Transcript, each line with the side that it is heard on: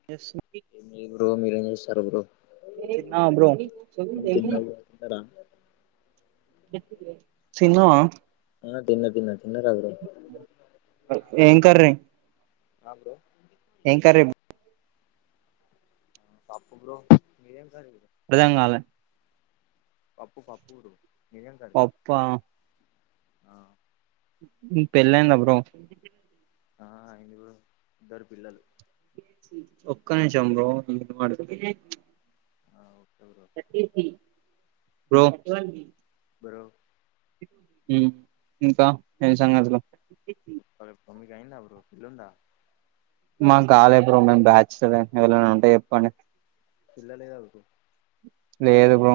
right: ఏం జెస్
left: ఏం లేదు బ్రో మీరు ఏం చేస్తున్న
right: తిన్నావా బ్రో
left: ఆ తినం బ్రో
right: సిన్నవా
left: ఆ తిన్న తిన్న తిన్నరా మీరు
right: ఏం కర్ర
left: ఆ బ్రో
right: ఏం కర్రీ
left: పప్పు బ్రో మీది ఏం కర్రీ
right: అర్ధం కాల
left: పప్పు పప్పు బ్రో మీది ఏం కర్రీ
right: పప్పా మీక్ పెళ్లి అయిందా బ్రో
left: ఆ అయ్యింది బ్రో ఇద్దరు పిల్లలు
right: ఒక్క నిమిషం బ్రో
left: ఆహ్ ఓకే ఓకే.
right: రోమ్.
left: బ్రో.
right: ఉమ్ ఇంకా ఏం సంగతులు.
left: అరే తొమ్మిది అయిందా బ్రో ఇల్లు ఉందా.
right: మేము కాళే బ్రో మేము బ్యాచ్లర్ము ఎవరైనా ఉంటే చెప్పండి.
left: పిల్లలే కదా బ్రో.
right: లేదు బ్రో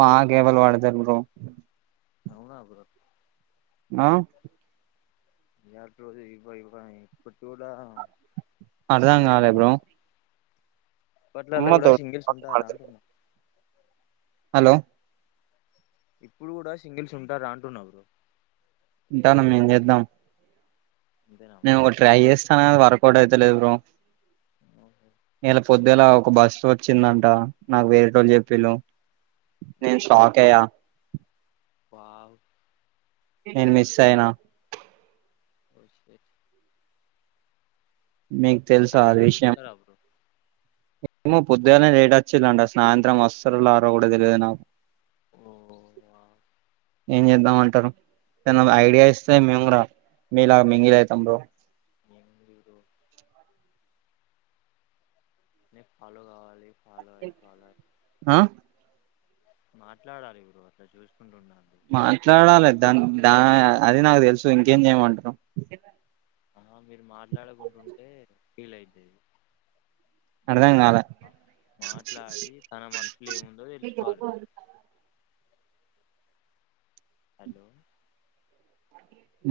right: మాకేవళు పెడుతారు బ్రో
left: అవునా బ్రో.
right: నా.
left: ఇట్ రోజు ఇవ్వు ఇవ్వు అని ఇప్పటూడా.
right: అర్థం కాలే బ్రో.
left: ఇపట్లలలో
right: అమ్మతో
left: కూడా సింగిల్స్ ఉంటారా అంటున్నా.
right: హలో.
left: ఇప్పుడు కూడా సింగిల్స్ ఉంటారా అంటున్న బ్రో.
right: ఉంటాను ఏం చేద్దాం.
left: అంతేనా
right: నేను
left: బ్రో
right: ఒకటి ట్రై చేస్తాను వర్కౌట్ అయితలేదు బ్రో ఎలా. పొద్దులా ఒక బస్సు వచ్చిందంట నాకు వేరేటోళ్ళు చెప్పింలు
left: ఓ
right: నేను షాక్. చేయ.
left: వావ్.
right: నేను మిస్ అయినా.
left: వస్తే.
right: మీకు తెలుసా అ
left: సాయంత్రం
right: విషయం.
left: చూస్తారా బ్రో
right: ఏమో పొద్దుగానే లేట్ వచ్చిలుండే సాయంత్రం వస్తున్నారో రారో కూడా తెలియదు నాకు.
left: ఓ వావ్.
right: ఏం చేద్దామంటారు ఏదన్నా ఐడియా ఇస్తే మేము కూడా మీలా మింగిలి అవుతాం బ్రో.
left: [unintelligible] బ్రో. నేను ఫాలో కావాలి ఫాలో అయి ఫాలో అయి.
right: ఆహ్.
left: మాట్లాడాలి బ్రో అట్లా చూసుకుంటు ఉండోద్దు.
right: మాట్లాడాలి దాన్ దా ఆహ్ అది నాకు తెలుసు ఇంకేం చేయమంటావు.
left: అవునా మీరు మాట్లాడకుంటుంటే ఫీల్ అయితది.
right: అర్థం కాలే.
left: మాట్లాడి తన మనుసులో ఏముందో తెలుసుకోవాలి ఫస్ట్. హలో.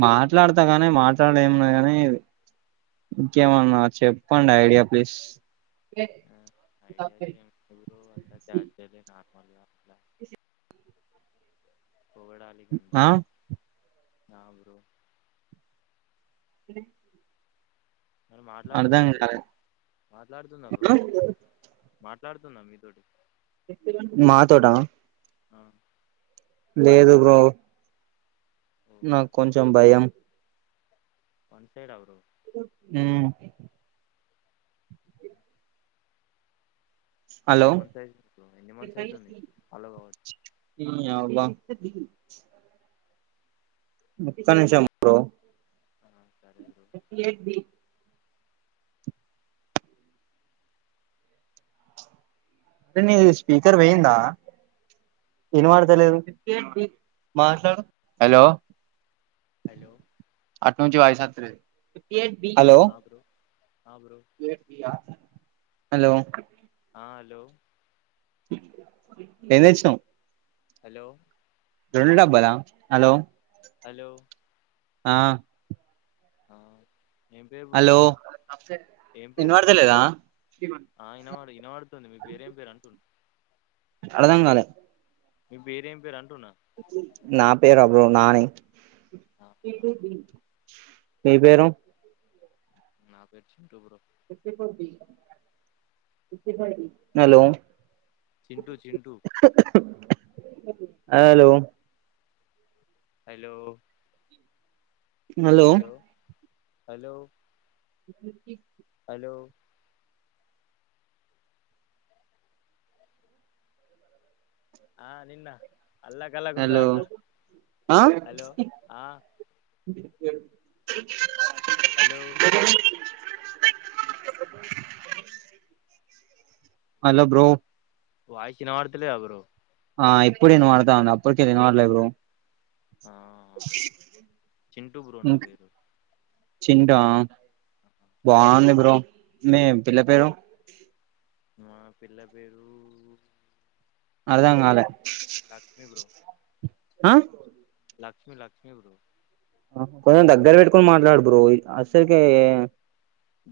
right: మాట్లాడతా కానీ మాట్లాడి ఏమున్నాది గానీ ఇది ఇంకేమన్న చెప్పండి ఐడియా ప్లీస్.
left: ఐడియాస్ ఏం లేదు అంతా క్యాజువలే నార్మల్గా అట్లా. పొగడాలి
right: ఆ
left: గంటారు నా బ్రో.
right: ఇంకేం.
left: తను మాట్లాడుతుంద బ్రో
right: కాలే
left: మాట్లాడుతున్నాద బ్రో మీరిద్దరు. మాట్లాడుతుంద మీతోటి.
right: నా తోటా.
left: ఆహ్.
right: లేదు బ్రో.
left: ఓ
right: నాకు కొంచెం భయం
left: వన్ సైడా బ్రో
right: హుమ్ హలో
left: వన్ సైడ్ ఎన్ని మంత్స్ అయితుంది [unintelligible]
right: నీ అవ్వ ఒక్క నిమిషం బ్రో
left: ఆ సరే బ్రో
right: ఏంటి అరే నీది స్పీకర్ పోయ్యిందా ఇనపడతలేదు మాట్లాడు హలో
left: హలో
right: హలో
left: ఆ బ్రో ఆ బ్రో
right: హలో
left: ఆ హలో
right: ఏం తెచ్చినవ్
left: హలో
right: రెండు డబ్బాల హలో
left: హలో
right: ఆ
left: ఆ ఏం పేరు బ్రో మీ
right: హలో
left: పేరు ఏం పేరు
right: ఇనపడతలేదా
left: ఆ ఇనబడు ఇనబడుతుంది మీ పెరెంపేరు అంటున్న
right: అర్థం కాలే
left: మీ పేరు ఏం పేరు అంటున్నా
right: నా పేరా బ్రో నాని
left: ఆ, యా బ్రో.
right: మీ పేరు
left: నా పేరు Chintu bro
right: hello
left: Chintu Chintu
right: hello
left: hello hello hello hello ఆ నిన్న అల్లా కల్లో గున్న
right: హలో
left: దంతా
right: ఆ
left: హలో ఆ
right: [inaudible]
left: హలో
right: అ హలో బ్రో
left: వాయిస్ వినబడత లేదా బ్రో
right: ఆ ఇప్పుడు ఇనబడుతంది అప్పుడు ఇనబడలేదు బ్రో
left: ఆ చింటూ బ్రో నా పేరు
right: చింటా బాగుంది బ్రో మీ పిల్ల పేరు
left: మా పిల్ల పేరు
right: అర్థం
left: లక్ష్మి
right: కాల
left: లక్ష్మి
right: ఆ
left: లక్ష్మీ లక్ష్మీ బ్రో
right: కొంచెం దగ్గర పెట్టుకొని మాట్లాడు బ్రో అసలుకే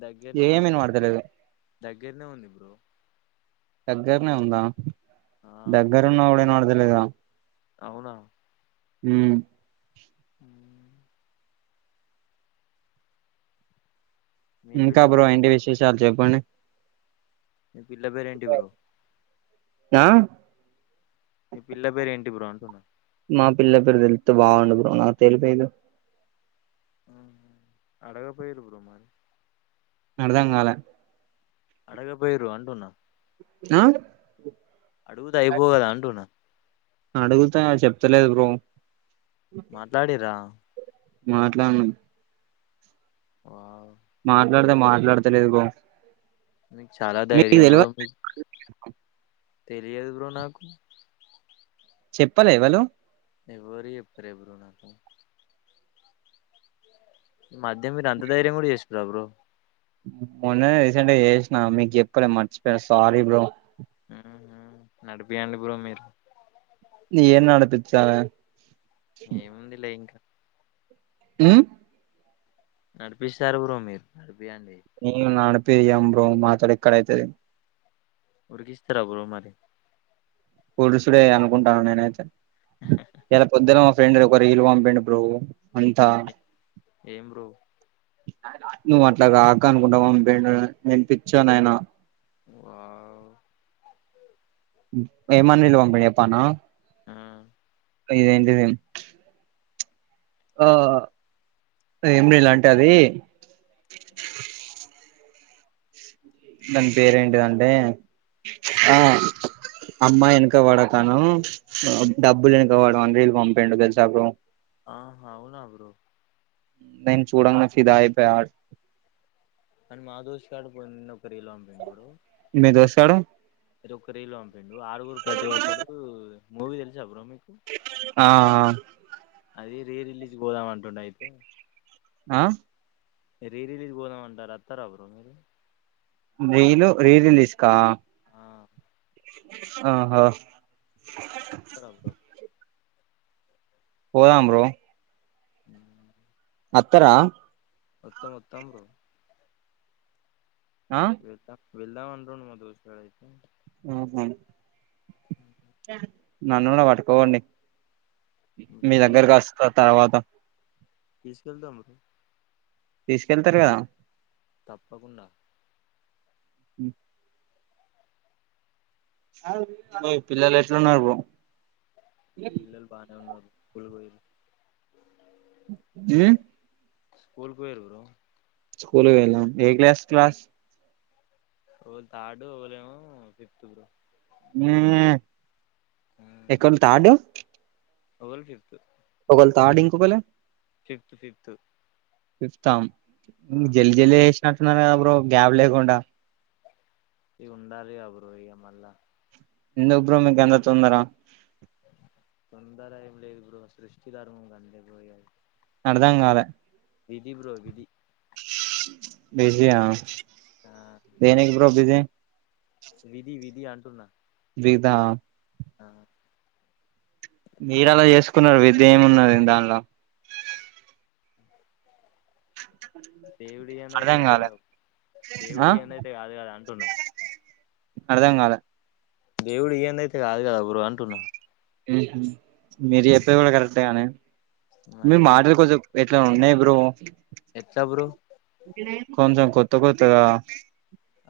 left: దగ్గరనే
right: ఏం
left: ఉంది బ్రో
right: ఇనబడుతలేదు
left: దగ్గరనే ఉంది బ్రో
right: దగ్గరనే ఉందా
left: ఆ
right: దగ్గరు ఉన్నాగూడా ఇనబడదలేదుగా
left: అవునా
right: ఉ
left: ఉమ్ మీ
right: ఇంకా
left: పిల్ల
right: బ్రో
left: పేరు ఏం
right: ఏంటి
left: పేరు బ్రో
right: విశేషాలు చెప్పండి
left: మీ పిల్ల పేరు ఏంటి బ్రో
right: ఆ
left: మీ పిల్ల పేరు ఏంటి బ్రో అంటున్నా
right: మా పిల్ల పేరు తెలుస్త బాగుండు బ్రో నాకు తెలిపగా
left: ఉ అడగపోయిరు బ్రో మరి
right: అర్థం గాలే
left: అడగక పోయిరు అంటున్నా
right: ఆ
left: అడిగుతే అయిపో గదా అంటున్న
right: అడుగుతా చెప్తలేదు బ్రో
left: మాట్లాడి రా
right: మాట్లాడనామ్
left: వావ్
right: మాట్లాడితే మాట్లాడతలేదు బ్రో
left: మీకు చాలా
right: మీకు
left: ధైర్యం
right: తెలవ
left: బ్రో తెలియదు బ్రో నాకు
right: చెప్పలే వాళ్ళు
left: ఎవ్వరు చెప్పలే బ్రో నాకు ఈ మధ్య మీరు అంత ధైర్యం గూడా చేసిన్రా బ్రో
right: మొన్న నే రీసెంట్ గా చేసినా మీకు చెప్పలే మర్చిపోయ సారీ బ్రో
left: ఉహు నడిపియండి బ్రో మీరు
right: ఎం నడిపిచ్చాలే
left: ఏముంది లే ఇంకా
right: ఉ
left: నడిపిస్తారు బ్రో మీరు నడిపియండి
right: మేము నడిపీయము బ్రో మాతోటి ఎక్కడ అయితది
left: ఉరికిస్తారా బ్రో మరి
right: పొడుసుడే అనుకుంటాను నేనైతే ఇయ్యాల పొద్దున మా ఫ్రెండ్ ఒకరిల్ పంపిండు బ్రో అంతా
left: ఏం బ్రో
right: నువ్వు అట్లాగాక అనుకుంటా మామ నేను పిచ్చోని అయినా
left: వావ్
right: ఏమని పిలువామన్నది చేప్పనా
left: ఆ
right: ఇదేంటిది ఆ ఏమ్ లేదు అంటే అది దాని పేరేంటిదంటే ఆ అమ్మాయి వెనక పడకను డబ్బులు వెనక పడు అని రిల్ పంపిండు తెలుసా బ్రో
left: ఆహా అవునా బ్రో
right: నేను చూడంగనే ఫిదా అయిపోయా అ వర్డ్స్
left: కాని మా దోస్త గాడు పోయిండి ఒక రీలో పంపిండు చూడు
right: [unintelligible] స్తాడు
left: మీరు ఒక రీల్ పంపిండు ఆరుగురు ప్రతి వ్రతలు మూవీ తెలుసా బ్రో మీకు
right: ఆ ఆ
left: అది రీ రిలీజ్ పోదాం అంటుండు అయితే
right: ఆ
left: రీ రిలీజ్ పోదామ అంటారు వస్తారా బ్రో మీరు
right: రీలు రీ రిలీజ్ కా
left: ఆ
right: ఆహా అ
left: వత్తారా బ్రో
right: పోదాం బ్రో
left: ఉ
right: అత్తర
left: వత్త వత్తాం బ్రో
right: ఆ
left: వెళ్తా వెళ్దాం అంటుండు మా దోస్త్ గాడు అయితే
right: ఆహ
left: ఆ
right: నన్ను కూడా పట్టుకోవండి మీ
left: మీకే బ్రో
right: దగ్గరకు వస్త తర్వాత
left: తీసుకువెళ్దాం బ్రో
right: తీసుకెళ్తారు కదా
left: తప్పకుండా
right: ఉ మీ పిల్లలు ఎట్లు ఉన్నారు బ్రో
left: పిల్లలు బానే ఉన్నారు స్కూల్ పోయిరు
right: అ
left: స్కూల్ కి పోయిర్రు బ్రో
right: స్కూల్ పోయిల్లా ఏ క్లాస్ క్లాస్
left: ఒకలు థర్డ్ ఒకలే ఏమో ఫిఫ్త్ బ్రో
right: సెకండ్ థర్డ్
left: ఒకలు ఫిఫ్త్
right: ఒకలు థర్డ్ ఇంకొకలు
left: ఫిఫ్త్ ఫిఫ్త్
right: ఫిఫ్త్ ఆ ఉ జల్ది జల్ది చేసినట్టున్నారు కదా బ్రో గ్యాప్ లేకుండా
left: ఈ ఉండాలి గా బ్రో ఇగ మల్లా
right: ఎందుకు బ్రో నీకు అంత తొందర
left: తొందర ఏమి లేదు బ్రో సృష్టిధర్మం గంతే బ్రో ఇగ
right: అర్దం గాలే
left: విధి బ్రో విధి
right: బిజీ ఆ
left: ఆ
right: దేనికి బ్రో బిజి
left: విధి విధి అంటున్నా
right: విధా
left: ఆ
right: మీరు అలా చేసుకున్నారు విధి ఏమున్నది దాన్ల
left: దేవుడియ్యదంయితే
right: అర్థం కాలే
left: గాదుగా
right: ఆ
left: దేవుడియ్యదంయితే కాదు గదాంటున్నా
right: అర్థం కాలే
left: దేవుడియ్యందైతే గాదు కదా బ్రో అంటున్నా
right: హు హామ్ మీరు చెప్పేది కూడ కరెక్ట్ గనీ మీరు
left: మరిగా
right: మాటలు కొంచెం ఎట్ల ఉన్నాయి బ్రో
left: ఎట్ల బ్రో
right: కొంచెం కొత్త కొత్తగా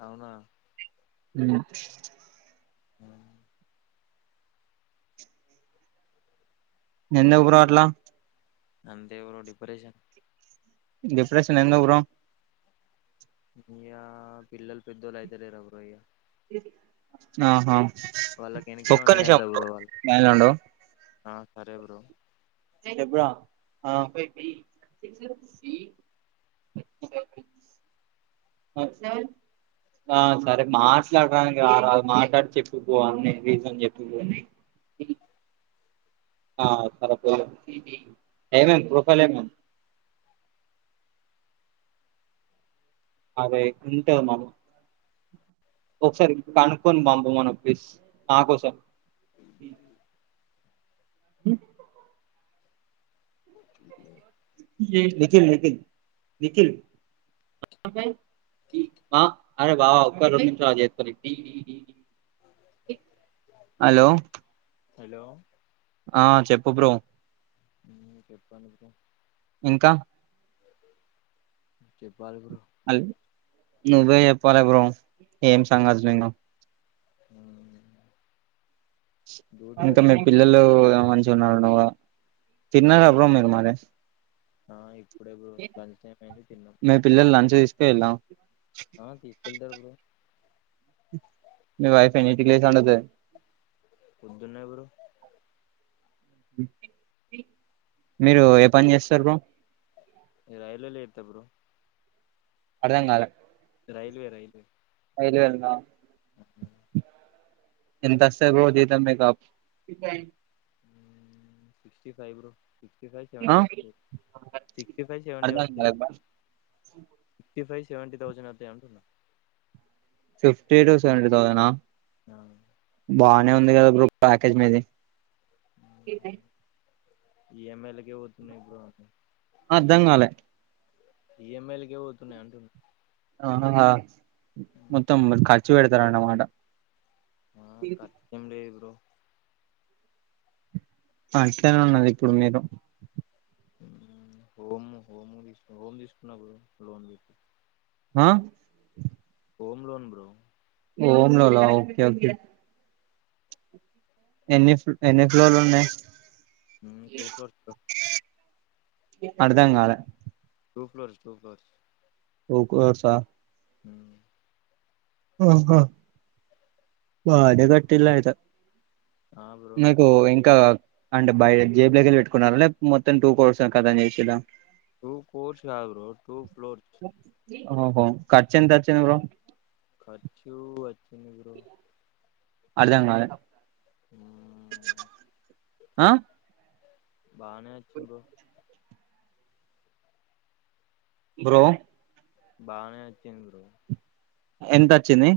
left: అవునా
right: ఉం
left: ఉహు
right: ఎందుకు బ్రో అట్లా
left: అంతే ఎవరో డిప్రెషన్
right: డిప్రెషన్ ఎందుకు బ్రో
left: ఇగ పిల్లలు పెద్దోళ్ళయితలేర బ్రో ఇగ
right: ఆహా
left: వాళ్ళకి
right: ఒక్క
left: ఎనకేమన్నా
right: నిమిషం లైన్లో ఉండు
left: అ సరే బ్రో
right: చెప్పు రా
left: [inaudible]
right: ఆ ఆ సరే మాట్లాడడానికి రారదు మాట్లాడి చెప్పుకో అన్నీ రీజన్ జెప్పుకోని ఆ సరేపో ఏమైంది ప్రోఫైల్ ఏమైంది [unintelligible] అదే ఇంటద్ [unintelligible] మము ఒకసారి కనుక్కొని పంప మను ఫ్లీస్ నాకోసం నిఖిల్ నిఖిల్ నిఖిల్ ఆ అరే బావ ఒక్క రోజు నుంచ్ స్టార్ట్ జేత్తడు ఇగ [unintelligible] హలో
left: హాలో
right: ఆ చెప్పు బ్రో
left: ఉం చెప్పండి బ్రో
right: ఇంకా
left: చెప్పాలి బ్రో
right: అల్ నువ్వే జెప్పాలే బ్రో ఏం సంగతులింగ
left: ఉమ్
right: ఇంక మీ
left: బ్రో
right: పిల్లలు మంచిగున్నారన్నవు గదా తిన్నారు
left: మ్
right: బ్రో మీరు మరి
left: ఆ ఇప్పుడే బ్రో లంచ్ టైమయింది తిన్నం
right: మీ పిల్లలు లంచ్ తీసుకు పొయిల్లా
left: ఆ తీసుకెళ్తరు బ్రో
right: మీ వైఫ్ ఎన్నింటికి లేసి వండుతది
left: పొద్దున్నే బ్రో
right: మీరు ఏ పని చేస్తారు బ్రో
left: రైల్వే లో చేస్తా బ్రో
right: అర్థం కాలే
left: రైల్వే రైల్వే.
right: రైల్వే ల నా.
left: హ్మ్ హు
right: ఎంత అస్తది బ్రో జీతం మీకు.
left: Sixty five bro. Sixty five
right: ఆ
left: సెవెంటీ వస్తే సిక్స్టీ ఫైవ్ సెవెంటీ
right: అర్థం
left: వస్తావ.
right: కాలే
left: సిక్స్టీ ఫైవ సెవెంటీథౌజండ్ వస్తాయి అంటున్నా.
right: ఫిఫ్టీ టు సవెంటీ తౌసండ్ ఆ.
left: ఆ.
right: బానే ఉంది కదా బ్రో ప్యాకేజ్ మీది.
left: ఈ ఎం ఎలకే పోతున్నాయి బ్ర అస్సలు.
right: అర్ధం కాలే.
left: ఈఎమ్ఐలు కే పోతున్నాయి అంటున్న.
right: ఆహా మొత్తం ఖర్చు పెడతారన్న అన్నమాట.
left: ఆ ఖర్చు ఏం లేదు బ్రో.
right: అ అంటే నే ఉన్నది ఇప్పుడు మీరు.
left: హోమ్ హోమ్ తీసు హోమ్ తీసుకున్నా బ్రో లోన్ది.
right: హ.
left: Home loan bro.
right: Home loan ఆ ఓకే ఓకే. ఎన్ని ఎన్ని ఫ్లోర్లు ఉన్నాయి.
left: ఉమ్ టూ ఫ్లోర్స్ బ్రో.
right: అర్ధం కాలే.
left: Two floors two floors.
right: Two crores ఆ.
left: హ్మ్.
right: ఆహా బానే గట్టలా అయితే.
left: ఆ బ్రో
right: నాకు ఇంకా. అంటే బయట జేబులోకి వెళ్ళి పెట్టుకున్నార లే మొత్తం టూ కోర్స్ కతం చేసిల.
left: టూ కోర్స్ కాదు బ్రో టూ ఫ్లోర్స్.
right: ఓహో హొ ఖర్చంత వచ్చింది బ్రో.
left: ఖర్చు వచ్చింది బ్రో.
right: అర్ధం కాలే.
left: హ.
right: ఆ
left: బానే వచ్చింది బ్రో.
right: బ్రో.
left: బాగానే వచ్చింది బ్రో.
right: ఎంత వచ్చింది.